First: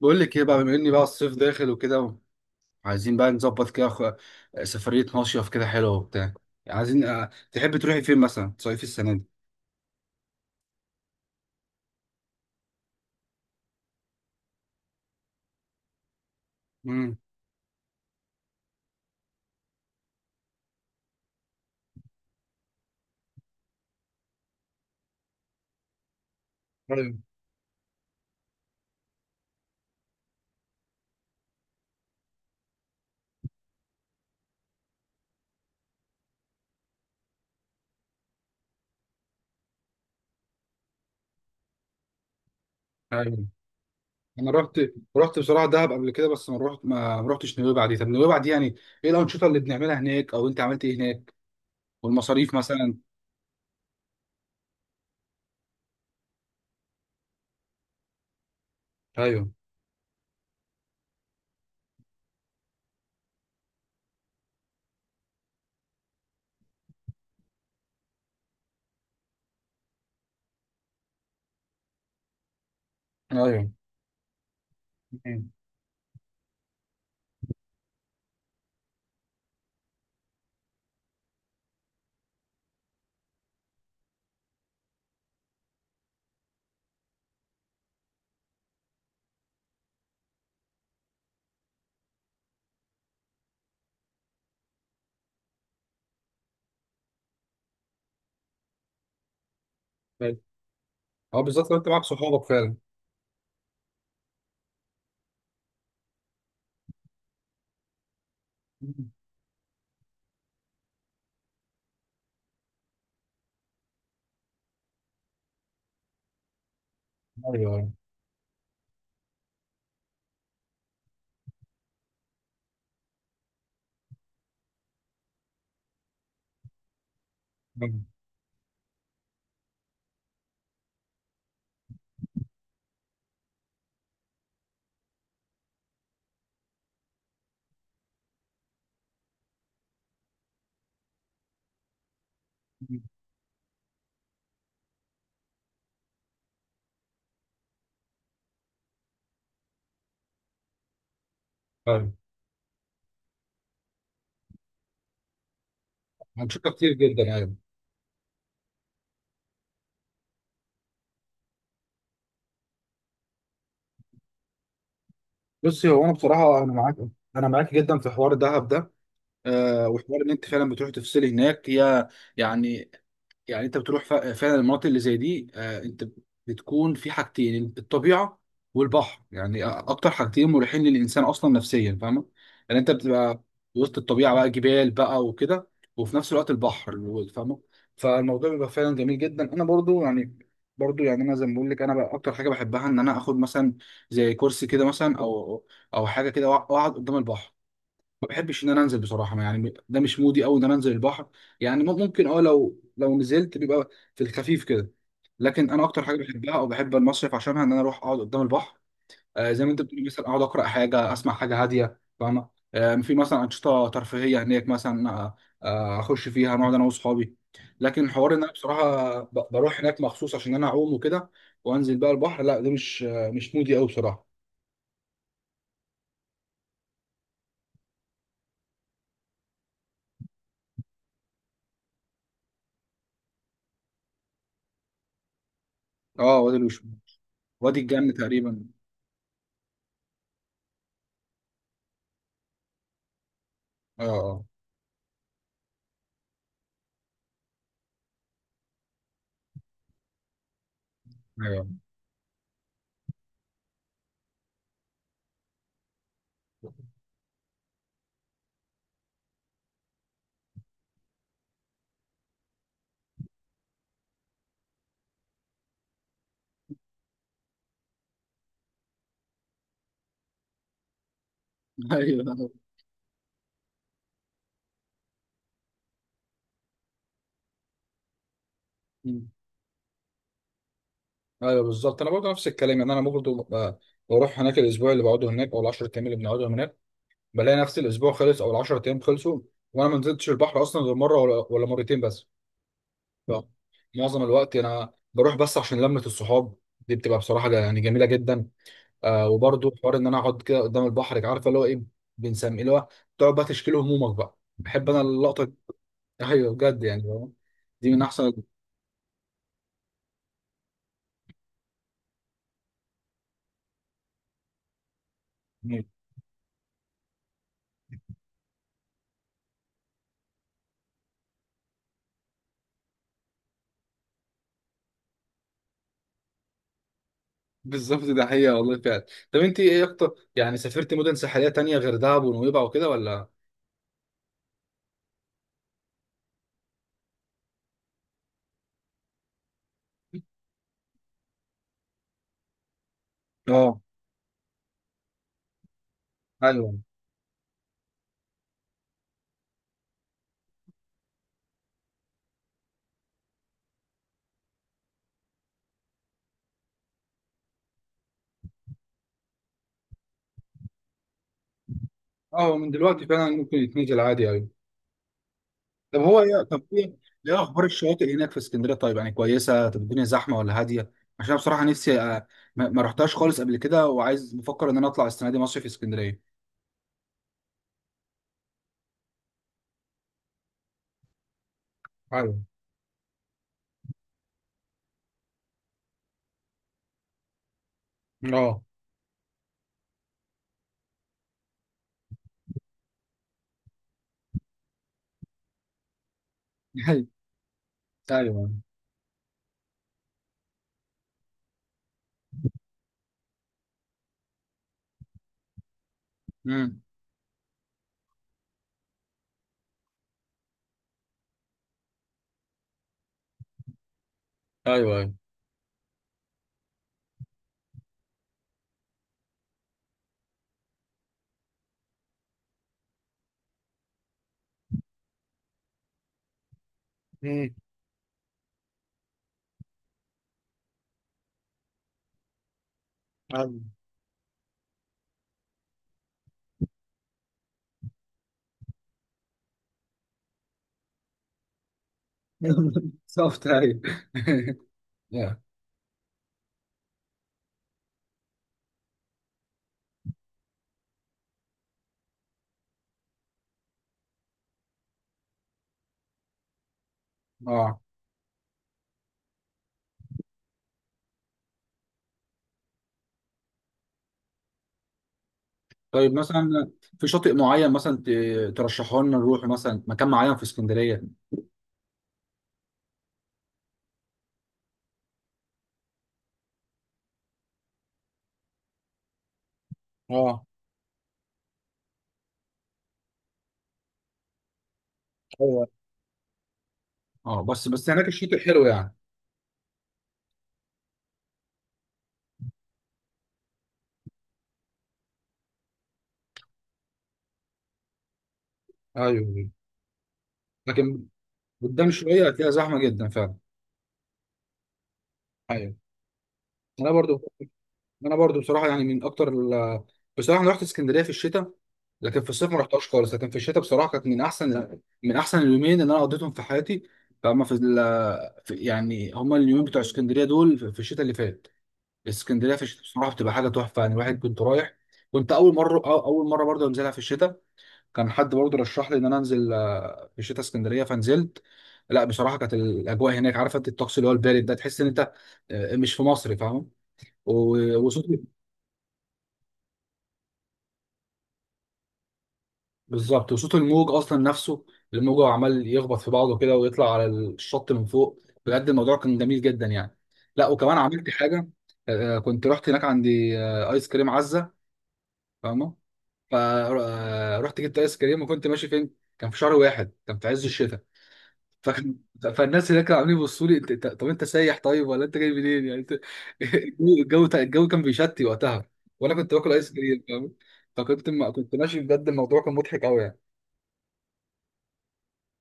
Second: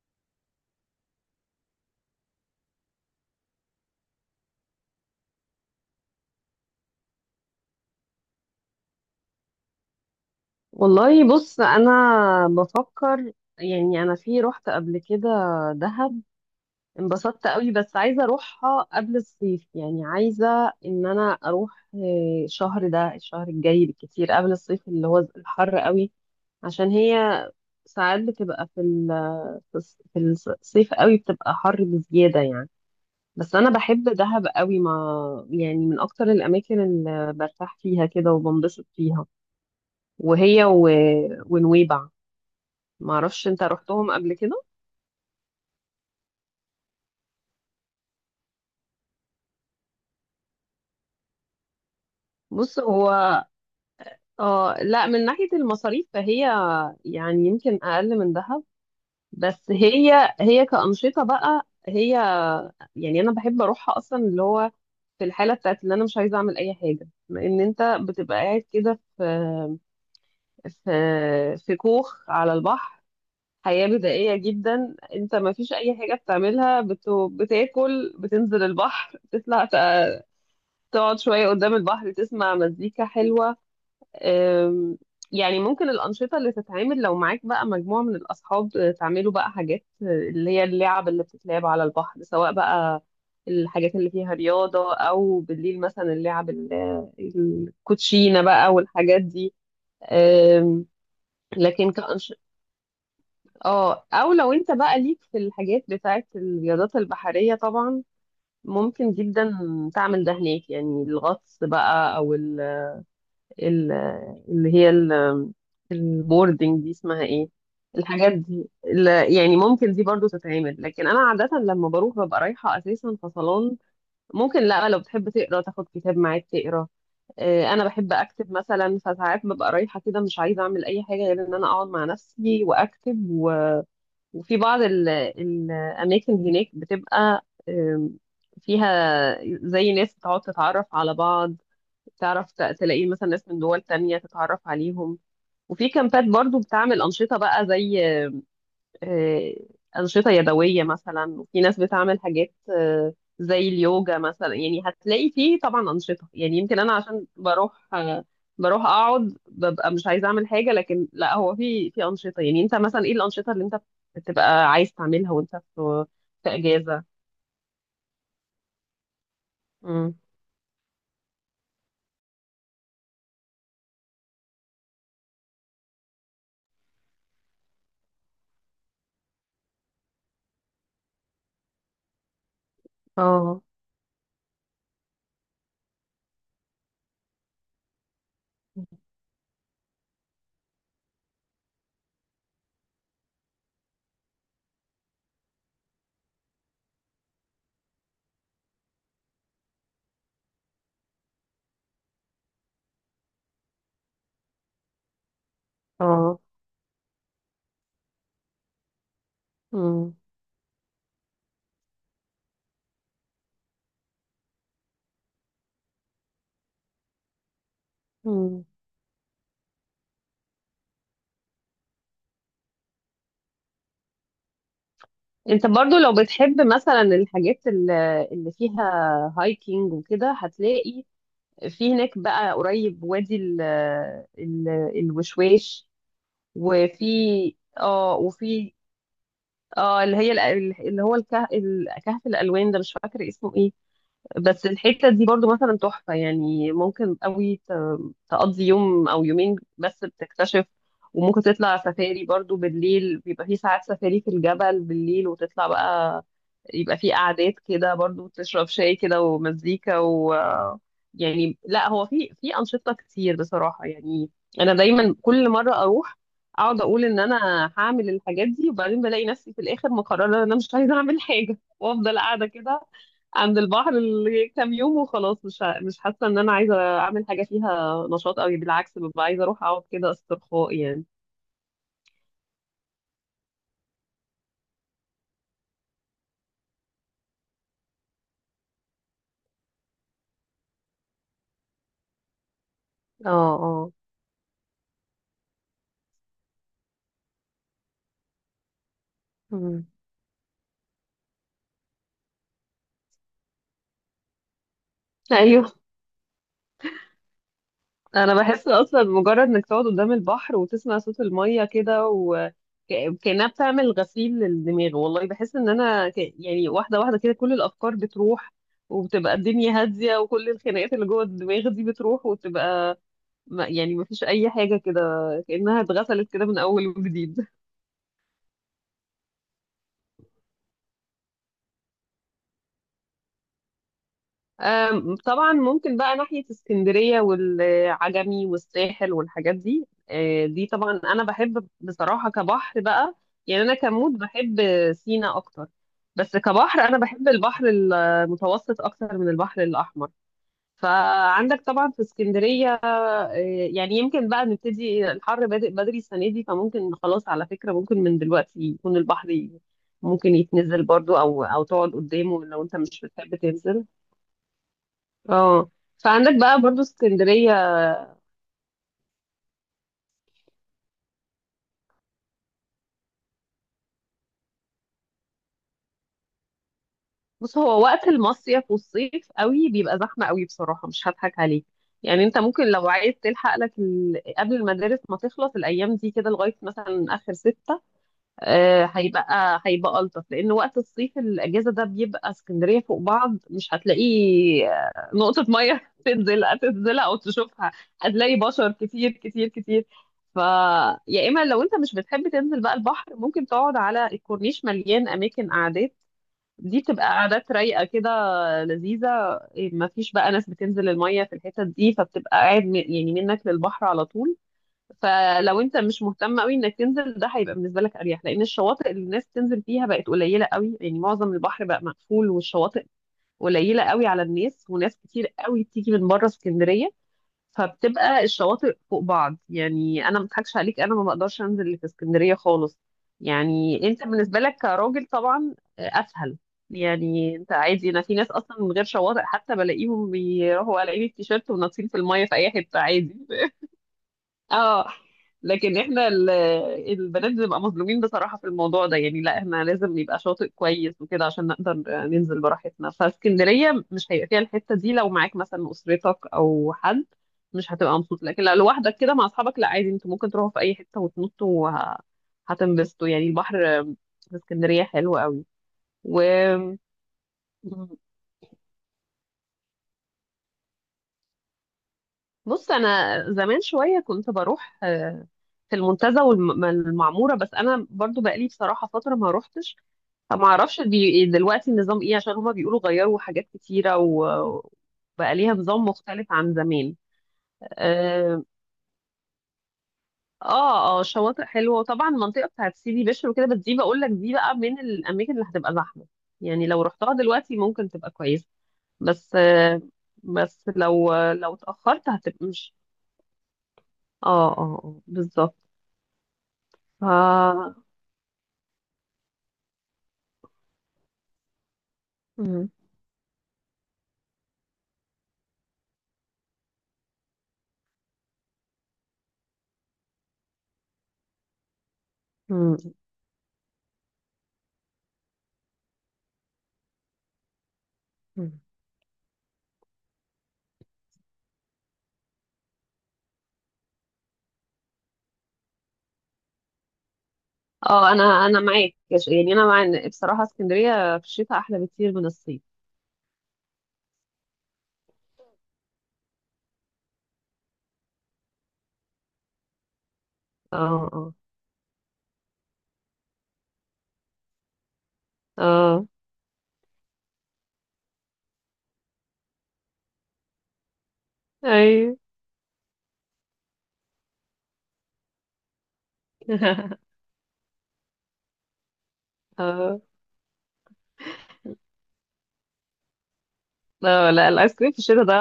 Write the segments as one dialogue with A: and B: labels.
A: بقول لك ايه بقى، بما اني بقى الصيف داخل وكده. عايزين بقى نظبط كده سفرية مصيف كده حلوة وبتاع. عايزين، تحبي تروحي فين مثلا تصيفي السنة دي؟
B: والله بص انا بفكر. يعني انا رحت قبل كده دهب،
A: امم.
B: انبسطت قوي بس عايزه اروحها قبل الصيف. يعني عايزه ان انا اروح، الشهر ده الشهر الجاي بالكتير قبل الصيف اللي هو الحر قوي. عشان
A: ايوه،
B: هي ساعات بتبقى في الصيف قوي بتبقى حر بزياده يعني. بس انا بحب دهب قوي، ما يعني من اكتر الاماكن اللي برتاح فيها كده وبنبسط فيها. وهي ونويبع، ما
A: ايوه.
B: اعرفش انت رحتهم قبل
A: انا
B: كده.
A: رحت، بصراحة دهب قبل كده، بس ما رحتش نويبع دي. طب نويبع دي يعني ايه الأنشطة اللي بنعملها هناك، او انت عملت ايه هناك، والمصاريف
B: بص
A: مثلا؟
B: هو اه لا، من ناحية المصاريف فهي يعني يمكن اقل من دهب.
A: ايوه،
B: بس هي كأنشطة بقى، هي يعني انا بحب اروحها اصلا، اللي هو في الحالة بتاعت اللي انا مش عايزة اعمل اي حاجة، لان انت بتبقى قاعد كده في في كوخ على البحر.
A: ايوه.
B: حياة بدائية جدا، انت
A: مم.
B: ما فيش اي حاجة بتعملها. بتاكل، بتنزل البحر، تطلع، تقعد شوية قدام البحر، تسمع مزيكا حلوة. أم، يعني ممكن الأنشطة اللي تتعمل لو معاك بقى مجموعة من الأصحاب، تعملوا بقى حاجات، اللي هي اللعب اللي بتتلعب على البحر، سواء بقى الحاجات اللي فيها رياضة، أو بالليل مثلا اللعب الكوتشينة بقى والحاجات دي.
A: ايوه.
B: أم،
A: اه، بالظبط لو انت
B: لكن
A: معاك
B: كأنش...
A: صحابك فعلا.
B: اه أو لو أنت بقى ليك في الحاجات بتاعت الرياضات البحرية طبعا،
A: مم.
B: ممكن جدا تعمل ده هناك. يعني الغطس بقى، أو ال- اللي هي ال- البوردنج دي اسمها ايه،
A: ايوه، ايوه.
B: الحاجات دي، يعني ممكن دي برضو تتعمل. لكن انا عادة لما بروح ببقى رايحة اساسا فصلان، ممكن، لا، لو بتحب تقرا تاخد كتاب معاك تقرا. انا
A: مم.
B: بحب اكتب مثلا، فساعات ببقى رايحة كده مش عايزة اعمل اي حاجة غير ان انا اقعد مع نفسي واكتب، وفي بعض الاماكن هناك بتبقى فيها زي ناس بتقعد تتعرف على بعض، تعرف تلاقي مثلا ناس من دول تانية تتعرف عليهم. وفي كامبات برضو بتعمل أنشطة بقى زي، آه، أنشطة يدوية مثلا، وفي ناس
A: ايوه.
B: بتعمل حاجات، زي اليوجا مثلا. يعني هتلاقي فيه طبعا أنشطة، يعني
A: أنشطة
B: يمكن
A: كتير
B: أنا عشان
A: جدا، ايوه.
B: بروح، بروح أقعد ببقى مش عايزة أعمل حاجة. لكن لا، هو في في أنشطة، يعني أنت مثلا إيه الأنشطة اللي أنت بتبقى عايز تعملها وأنت
A: بصي، هو
B: في
A: انا
B: في
A: بصراحه
B: إجازة؟
A: انا معاك جدا في حوار دهب ده. أه،
B: مم.
A: وحوار ان انت فعلا بتروحي تفصلي هناك، هي يعني، يعني انت بتروح فعلا المناطق اللي زي دي. آه، انت بتكون في حاجتين: الطبيعه والبحر، يعني اكتر حاجتين مريحين للانسان اصلا نفسيا، فاهمه. يعني انت بتبقى
B: اه،
A: وسط الطبيعه بقى، جبال بقى وكده، وفي نفس الوقت البحر، فاهمه. فالموضوع بيبقى فعلا جميل جدا. انا برضو يعني، انا زي ما بقول لك، انا بقى اكتر حاجه بحبها ان انا اخد مثلا زي كرسي كده مثلا، او حاجه كده، واقعد قدام البحر. ما بحبش ان انا انزل بصراحه، يعني ده مش مودي قوي ان انا انزل البحر. يعني ممكن اه، لو نزلت بيبقى في الخفيف كده، لكن انا اكتر حاجه
B: اه.
A: بحبها او بحب المصيف عشانها ان انا اروح اقعد قدام البحر. آه، زي ما انت بتقول،
B: مم.
A: مثلا اقعد اقرا حاجه، اسمع حاجه هاديه، فاهمه. آه، في مثلا انشطه ترفيهيه هناك مثلا، اخش فيها نقعد انا واصحابي، لكن حوار ان انا
B: مم.
A: بصراحه بروح هناك مخصوص عشان انا اعوم وكده وانزل بقى البحر، لا ده مش مودي قوي بصراحه.
B: انت برضو لو بتحب مثلا الحاجات اللي فيها هايكينج وكده، هتلاقي في هناك بقى قريب وادي ال الوشواش.
A: اه، وادي الوشم،
B: وفي
A: وادي الجنة
B: اه
A: تقريبا.
B: وفي اللي هو الكهف الالوان ده مش فاكره اسمه ايه.
A: اه، اه.
B: بس الحتة دي برضو مثلا تحفة. يعني ممكن قوي تقضي يوم أو يومين بس بتكتشف. وممكن
A: أيوة.
B: تطلع سفاري برضو بالليل، بيبقى في ساعات سفاري في الجبل بالليل وتطلع بقى، يبقى في قعدات كده برضو، تشرب شاي كده ومزيكا يعني. لا، هو في في أنشطة كتير بصراحة يعني. أنا دايما كل مرة أروح، أقعد أقول إن أنا هعمل الحاجات دي، وبعدين بلاقي نفسي في الآخر مقررة إن أنا مش عايزة أعمل حاجة، وأفضل قاعدة
A: ايوه.
B: كده عند البحر كام يوم وخلاص. مش مش حاسه ان انا عايزه اعمل حاجه فيها نشاط قوي، بالعكس ببقى
A: مم.
B: عايزه اروح اقعد كده استرخاء يعني.
A: ايوه بالظبط، انا برضه نفس الكلام، يعني انا برضه بروح هناك، الاسبوع اللي بقعده هناك او ال 10 ايام اللي بنقعدهم هناك، بلاقي نفس الاسبوع خلص او ال 10 ايام خلصوا، وانا ما نزلتش البحر اصلا غير مره ولا مرتين بس.
B: اه،
A: ف-
B: اه.
A: معظم الوقت انا بروح بس عشان لمه الصحاب، دي بتبقى بصراحه يعني جميله جدا. آه، وبرضه
B: مم.
A: حوار ان انا اقعد كده قدام البحر، عارفه اللي هو ايه، بنسميه اللي هو تقعد بقى تشكيل همومك بقى، بحب انا اللقطه دي.
B: ايوه،
A: ايوه بجد يعني، دي من احسن.
B: انا بحس اصلا مجرد انك تقعد قدام البحر وتسمع صوت الميه كده، وكأنها بتعمل غسيل للدماغ. والله بحس ان انا يعني واحده واحده كده كل الافكار بتروح، وبتبقى الدنيا هاديه، وكل الخناقات اللي جوه الدماغ دي بتروح وتبقى، يعني مفيش اي حاجه كده، كأنها اتغسلت كده من اول وجديد.
A: بالظبط، ده حقيقة والله فعلا. طب انت ايه اكتر، يعني سافرت مدن ساحلية تانية غير دهب ونويبع وكده ولا؟
B: طبعا ممكن بقى ناحية اسكندرية والعجمي والساحل والحاجات دي. دي طبعا أنا بحب بصراحة كبحر بقى. يعني أنا
A: اه.
B: كمود بحب سينا أكتر، بس كبحر
A: ايوه.
B: أنا بحب البحر المتوسط أكتر من البحر الأحمر. فعندك طبعا في اسكندرية. يعني يمكن بقى نبتدي الحر بادئ بدري السنة دي، فممكن خلاص، على فكرة ممكن من دلوقتي يكون البحر، ممكن يتنزل برضو، أو تقعد قدامه
A: اه
B: لو
A: من
B: أنت مش
A: دلوقتي
B: بتحب
A: فعلا ممكن
B: تنزل.
A: يتنزل عادي، ايوه.
B: اه، فعندك بقى
A: طب
B: برضو
A: ايه، ايه
B: اسكندرية.
A: اخبار الشواطئ هناك في اسكندرية؟ طيب يعني كويسة؟ طب الدنيا زحمة ولا هادية؟ عشان بصراحة نفسي، ما رحتهاش خالص قبل كده، وعايز، بفكر ان انا اطلع السنة دي مصيف في اسكندرية.
B: بص، هو وقت المصيف والصيف قوي بيبقى زحمة قوي بصراحة، مش هضحك عليك. يعني انت
A: ايوه.
B: ممكن لو عايز تلحق لك قبل المدارس ما تخلص، الايام دي كده لغاية مثلا اخر ستة،
A: اه.
B: هيبقى ألطف. لأن وقت الصيف الأجازة ده بيبقى اسكندرية فوق بعض، مش هتلاقي نقطة مية تنزلها
A: ايوه،
B: أو تشوفها. هتلاقي
A: ايوه.
B: بشر كتير كتير كتير. ف يا إما لو أنت مش بتحب تنزل بقى البحر، ممكن تقعد على الكورنيش، مليان أماكن قعدات. دي
A: امم.
B: بتبقى قعدات رايقة كده، لذيذة، ما فيش بقى ناس بتنزل المية في الحتت دي، فبتبقى قاعد، يعني منك للبحر على طول.
A: ايوه، ايوه.
B: فلو انت مش مهتم قوي انك تنزل، ده هيبقى بالنسبه لك اريح، لان الشواطئ اللي الناس تنزل فيها بقت قليله قوي. يعني معظم البحر بقى مقفول، والشواطئ قليله قوي على الناس، وناس كتير قوي بتيجي من بره اسكندريه،
A: مم.
B: فبتبقى الشواطئ فوق بعض. يعني انا ما اضحكش عليك، انا ما بقدرش انزل اللي في اسكندريه خالص.
A: ايوه.
B: يعني انت بالنسبه لك كراجل طبعا اسهل. يعني انت عادي، انا في ناس اصلا من غير شواطئ حتى بلاقيهم بيروحوا قلعين التيشيرت وناطين في الميه في اي حته عادي.
A: بالظبط، ايوه.
B: اه.
A: يا.
B: لكن احنا البنات بنبقى مظلومين بصراحة في الموضوع ده. يعني لا، احنا لازم نبقى شاطئ كويس وكده عشان نقدر ننزل براحتنا، فاسكندرية مش هيبقى فيها الحتة دي. لو معاك مثلا أسرتك أو حد مش
A: اه.
B: هتبقى مبسوط، لكن لو لوحدك كده مع أصحابك، لا عادي، انتوا ممكن تروحوا في أي حتة وتنطوا، هتنبسطوا. يعني البحر في اسكندرية حلو قوي.
A: طيب
B: و
A: مثلا في شاطئ معين مثلا ترشحه لنا نروح مثلا، مكان معين في اسكندريه؟
B: بص، أنا زمان شوية كنت بروح، في المنتزه والمعموره، بس انا برضو بقالي بصراحه فتره ما روحتش.
A: اه.
B: ما اعرفش دي دلوقتي النظام ايه، عشان هما بيقولوا غيروا حاجات كتيره، وبقى ليها
A: ايوه.
B: نظام مختلف عن زمان.
A: اه بس، هناك الشاطئ
B: اه،
A: حلو يعني.
B: اه، شواطئ حلوه، وطبعا المنطقه بتاعت سيدي بشر وكده، بس دي بقول لك دي بقى من الاماكن اللي هتبقى زحمه. يعني لو رحتها دلوقتي ممكن تبقى كويسه، بس
A: ايوه،
B: بس
A: لكن
B: لو
A: قدام
B: اتاخرت
A: شويه
B: هتبقى
A: هتلاقيها
B: مش.
A: زحمه جدا فعلا.
B: اه، اه، بالظبط.
A: ايوه. انا برضو
B: ف
A: انا برضو بصراحه يعني من اكتر ال... بصراحه انا رحت اسكندريه في الشتاء، لكن في الصيف ما
B: مم،
A: رحتهاش خالص، لكن في الشتاء بصراحه كانت من احسن اليومين اللي انا قضيتهم في حياتي. فهم في, ال... في يعني هما اليومين بتوع اسكندريه دول في الشتاء اللي فات. اسكندريه في
B: مم،
A: الشتاء بصراحه بتبقى حاجه تحفه، يعني الواحد كنت رايح، كنت اول مره أو- اول مره برضه انزلها في الشتاء، كان حد برضه
B: مم.
A: رشح لي ان انا انزل، في الشتاء اسكندريه، فنزلت. لا بصراحه كانت الاجواء هناك، عارفه انت الطقس اللي هو البارد ده، تحس ان انت، مش في مصر، فاهم. و- وصوت،
B: اه، انا معاك. يعني انا مع إن بصراحه اسكندريه في الشتاء احلى بكتير من الصيف.
A: بالظبط، وصوت الموج اصلا نفسه، الموج عمال يخبط في بعضه كده ويطلع على الشط من فوق، بجد الموضوع كان جميل جدا يعني. لا وكمان
B: اه،
A: عملت
B: اه،
A: حاجه، كنت رحت هناك، عندي ايس كريم عزه، فاهمه.
B: اه.
A: فرحت جبت ايس كريم وكنت ماشي فين، كان في شهر واحد، كان في عز الشتاء. فكان
B: ايوه.
A: فالناس هناك كانوا عاملين يبصوا لي، "أنت- طب انت سايح طيب، ولا انت جاي منين، يعني الجو، كان بيشتي وقتها، وانا كنت باكل ايس
B: اه،
A: كريم، فاهم. ما كنت ماشي، بجد الموضوع كان مضحك قوي يعني.
B: لا، لا، الايس كريم في الشتاء ده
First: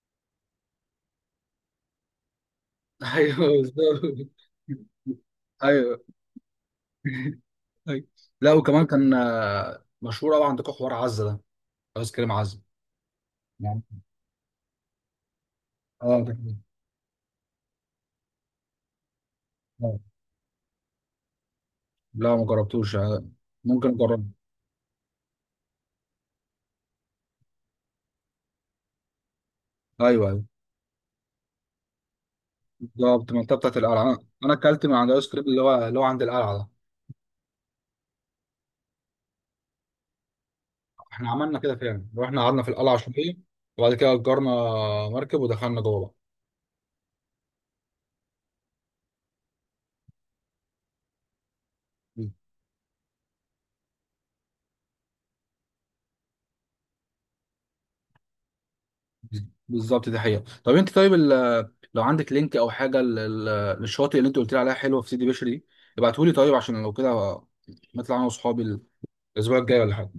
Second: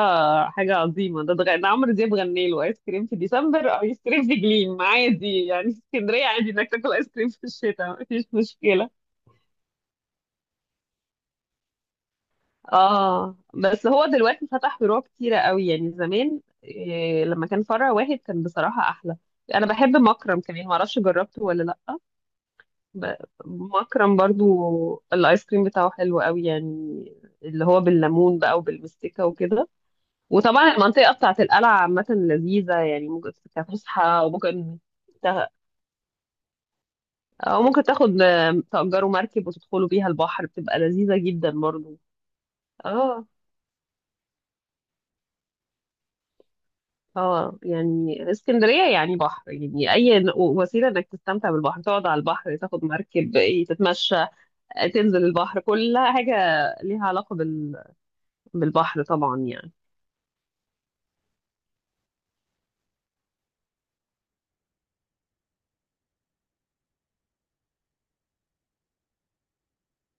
B: حاجه عظيمه. ده عمرو دياب غني له ايس كريم في
A: ايوه
B: ديسمبر، او ايس
A: بالظبط.
B: كريم في جليم، عادي. يعني في
A: ايوه.
B: اسكندريه عادي انك تاكل ايس كريم في الشتاء،
A: أيوة.
B: مفيش
A: لا وكمان
B: مشكله.
A: كان، مشهور قوي عندكم حوار عزه ده، ايس كريم عزه.
B: اه،
A: نعم.
B: بس هو دلوقتي فتح فروع كتيره قوي. يعني
A: اه ده
B: زمان
A: كمان.
B: إيه لما كان فرع واحد كان بصراحه احلى. انا بحب
A: آه.
B: مكرم كمان، معرفش جربته ولا لا.
A: لا ما جربتوش،
B: ب-
A: ممكن
B: مكرم
A: اجربه.
B: برضو الايس كريم بتاعه حلو قوي يعني، اللي هو بالليمون بقى وبالمستكة وكده.
A: ايوه
B: وطبعا المنطقة بتاعت القلعة عامة لذيذة، يعني
A: بالظبط،
B: ممكن
A: المنطقه بتاعت القلعه،
B: كفسحة،
A: انا
B: وممكن
A: اكلت من عند الايس كريم
B: تا-
A: اللي هو عند القلعه ده.
B: او ممكن تاخد، تأجروا مركب وتدخلوا بيها البحر، بتبقى لذيذة
A: احنا
B: جدا
A: عملنا كده
B: برضو.
A: فعلا، رحنا قعدنا في القلعه
B: اه،
A: شويه، وبعد كده اجرنا مركب ودخلنا جوه
B: اه. يعني اسكندرية يعني بحر، يعني اي وسيلة انك تستمتع بالبحر، تقعد على
A: بقى.
B: البحر، تاخد مركب، تتمشى، تنزل البحر، كل حاجة ليها علاقة بالبحر طبعا يعني.
A: بالظبط، دي حقيقه. طب انت طيب لو عندك لينك او حاجه للشاطئ اللي انت قلت لي عليها حلوه في سيدي بشر دي، ابعتهولي طيب، عشان لو كده نطلع انا واصحابي الاسبوع الجاي ولا حاجه.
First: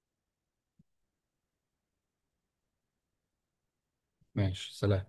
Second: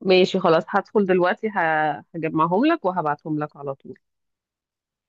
B: ماشي، خلاص، هدخل دلوقتي هجمعهم لك وهبعتهم لك على طول.
A: ماشي، سلام.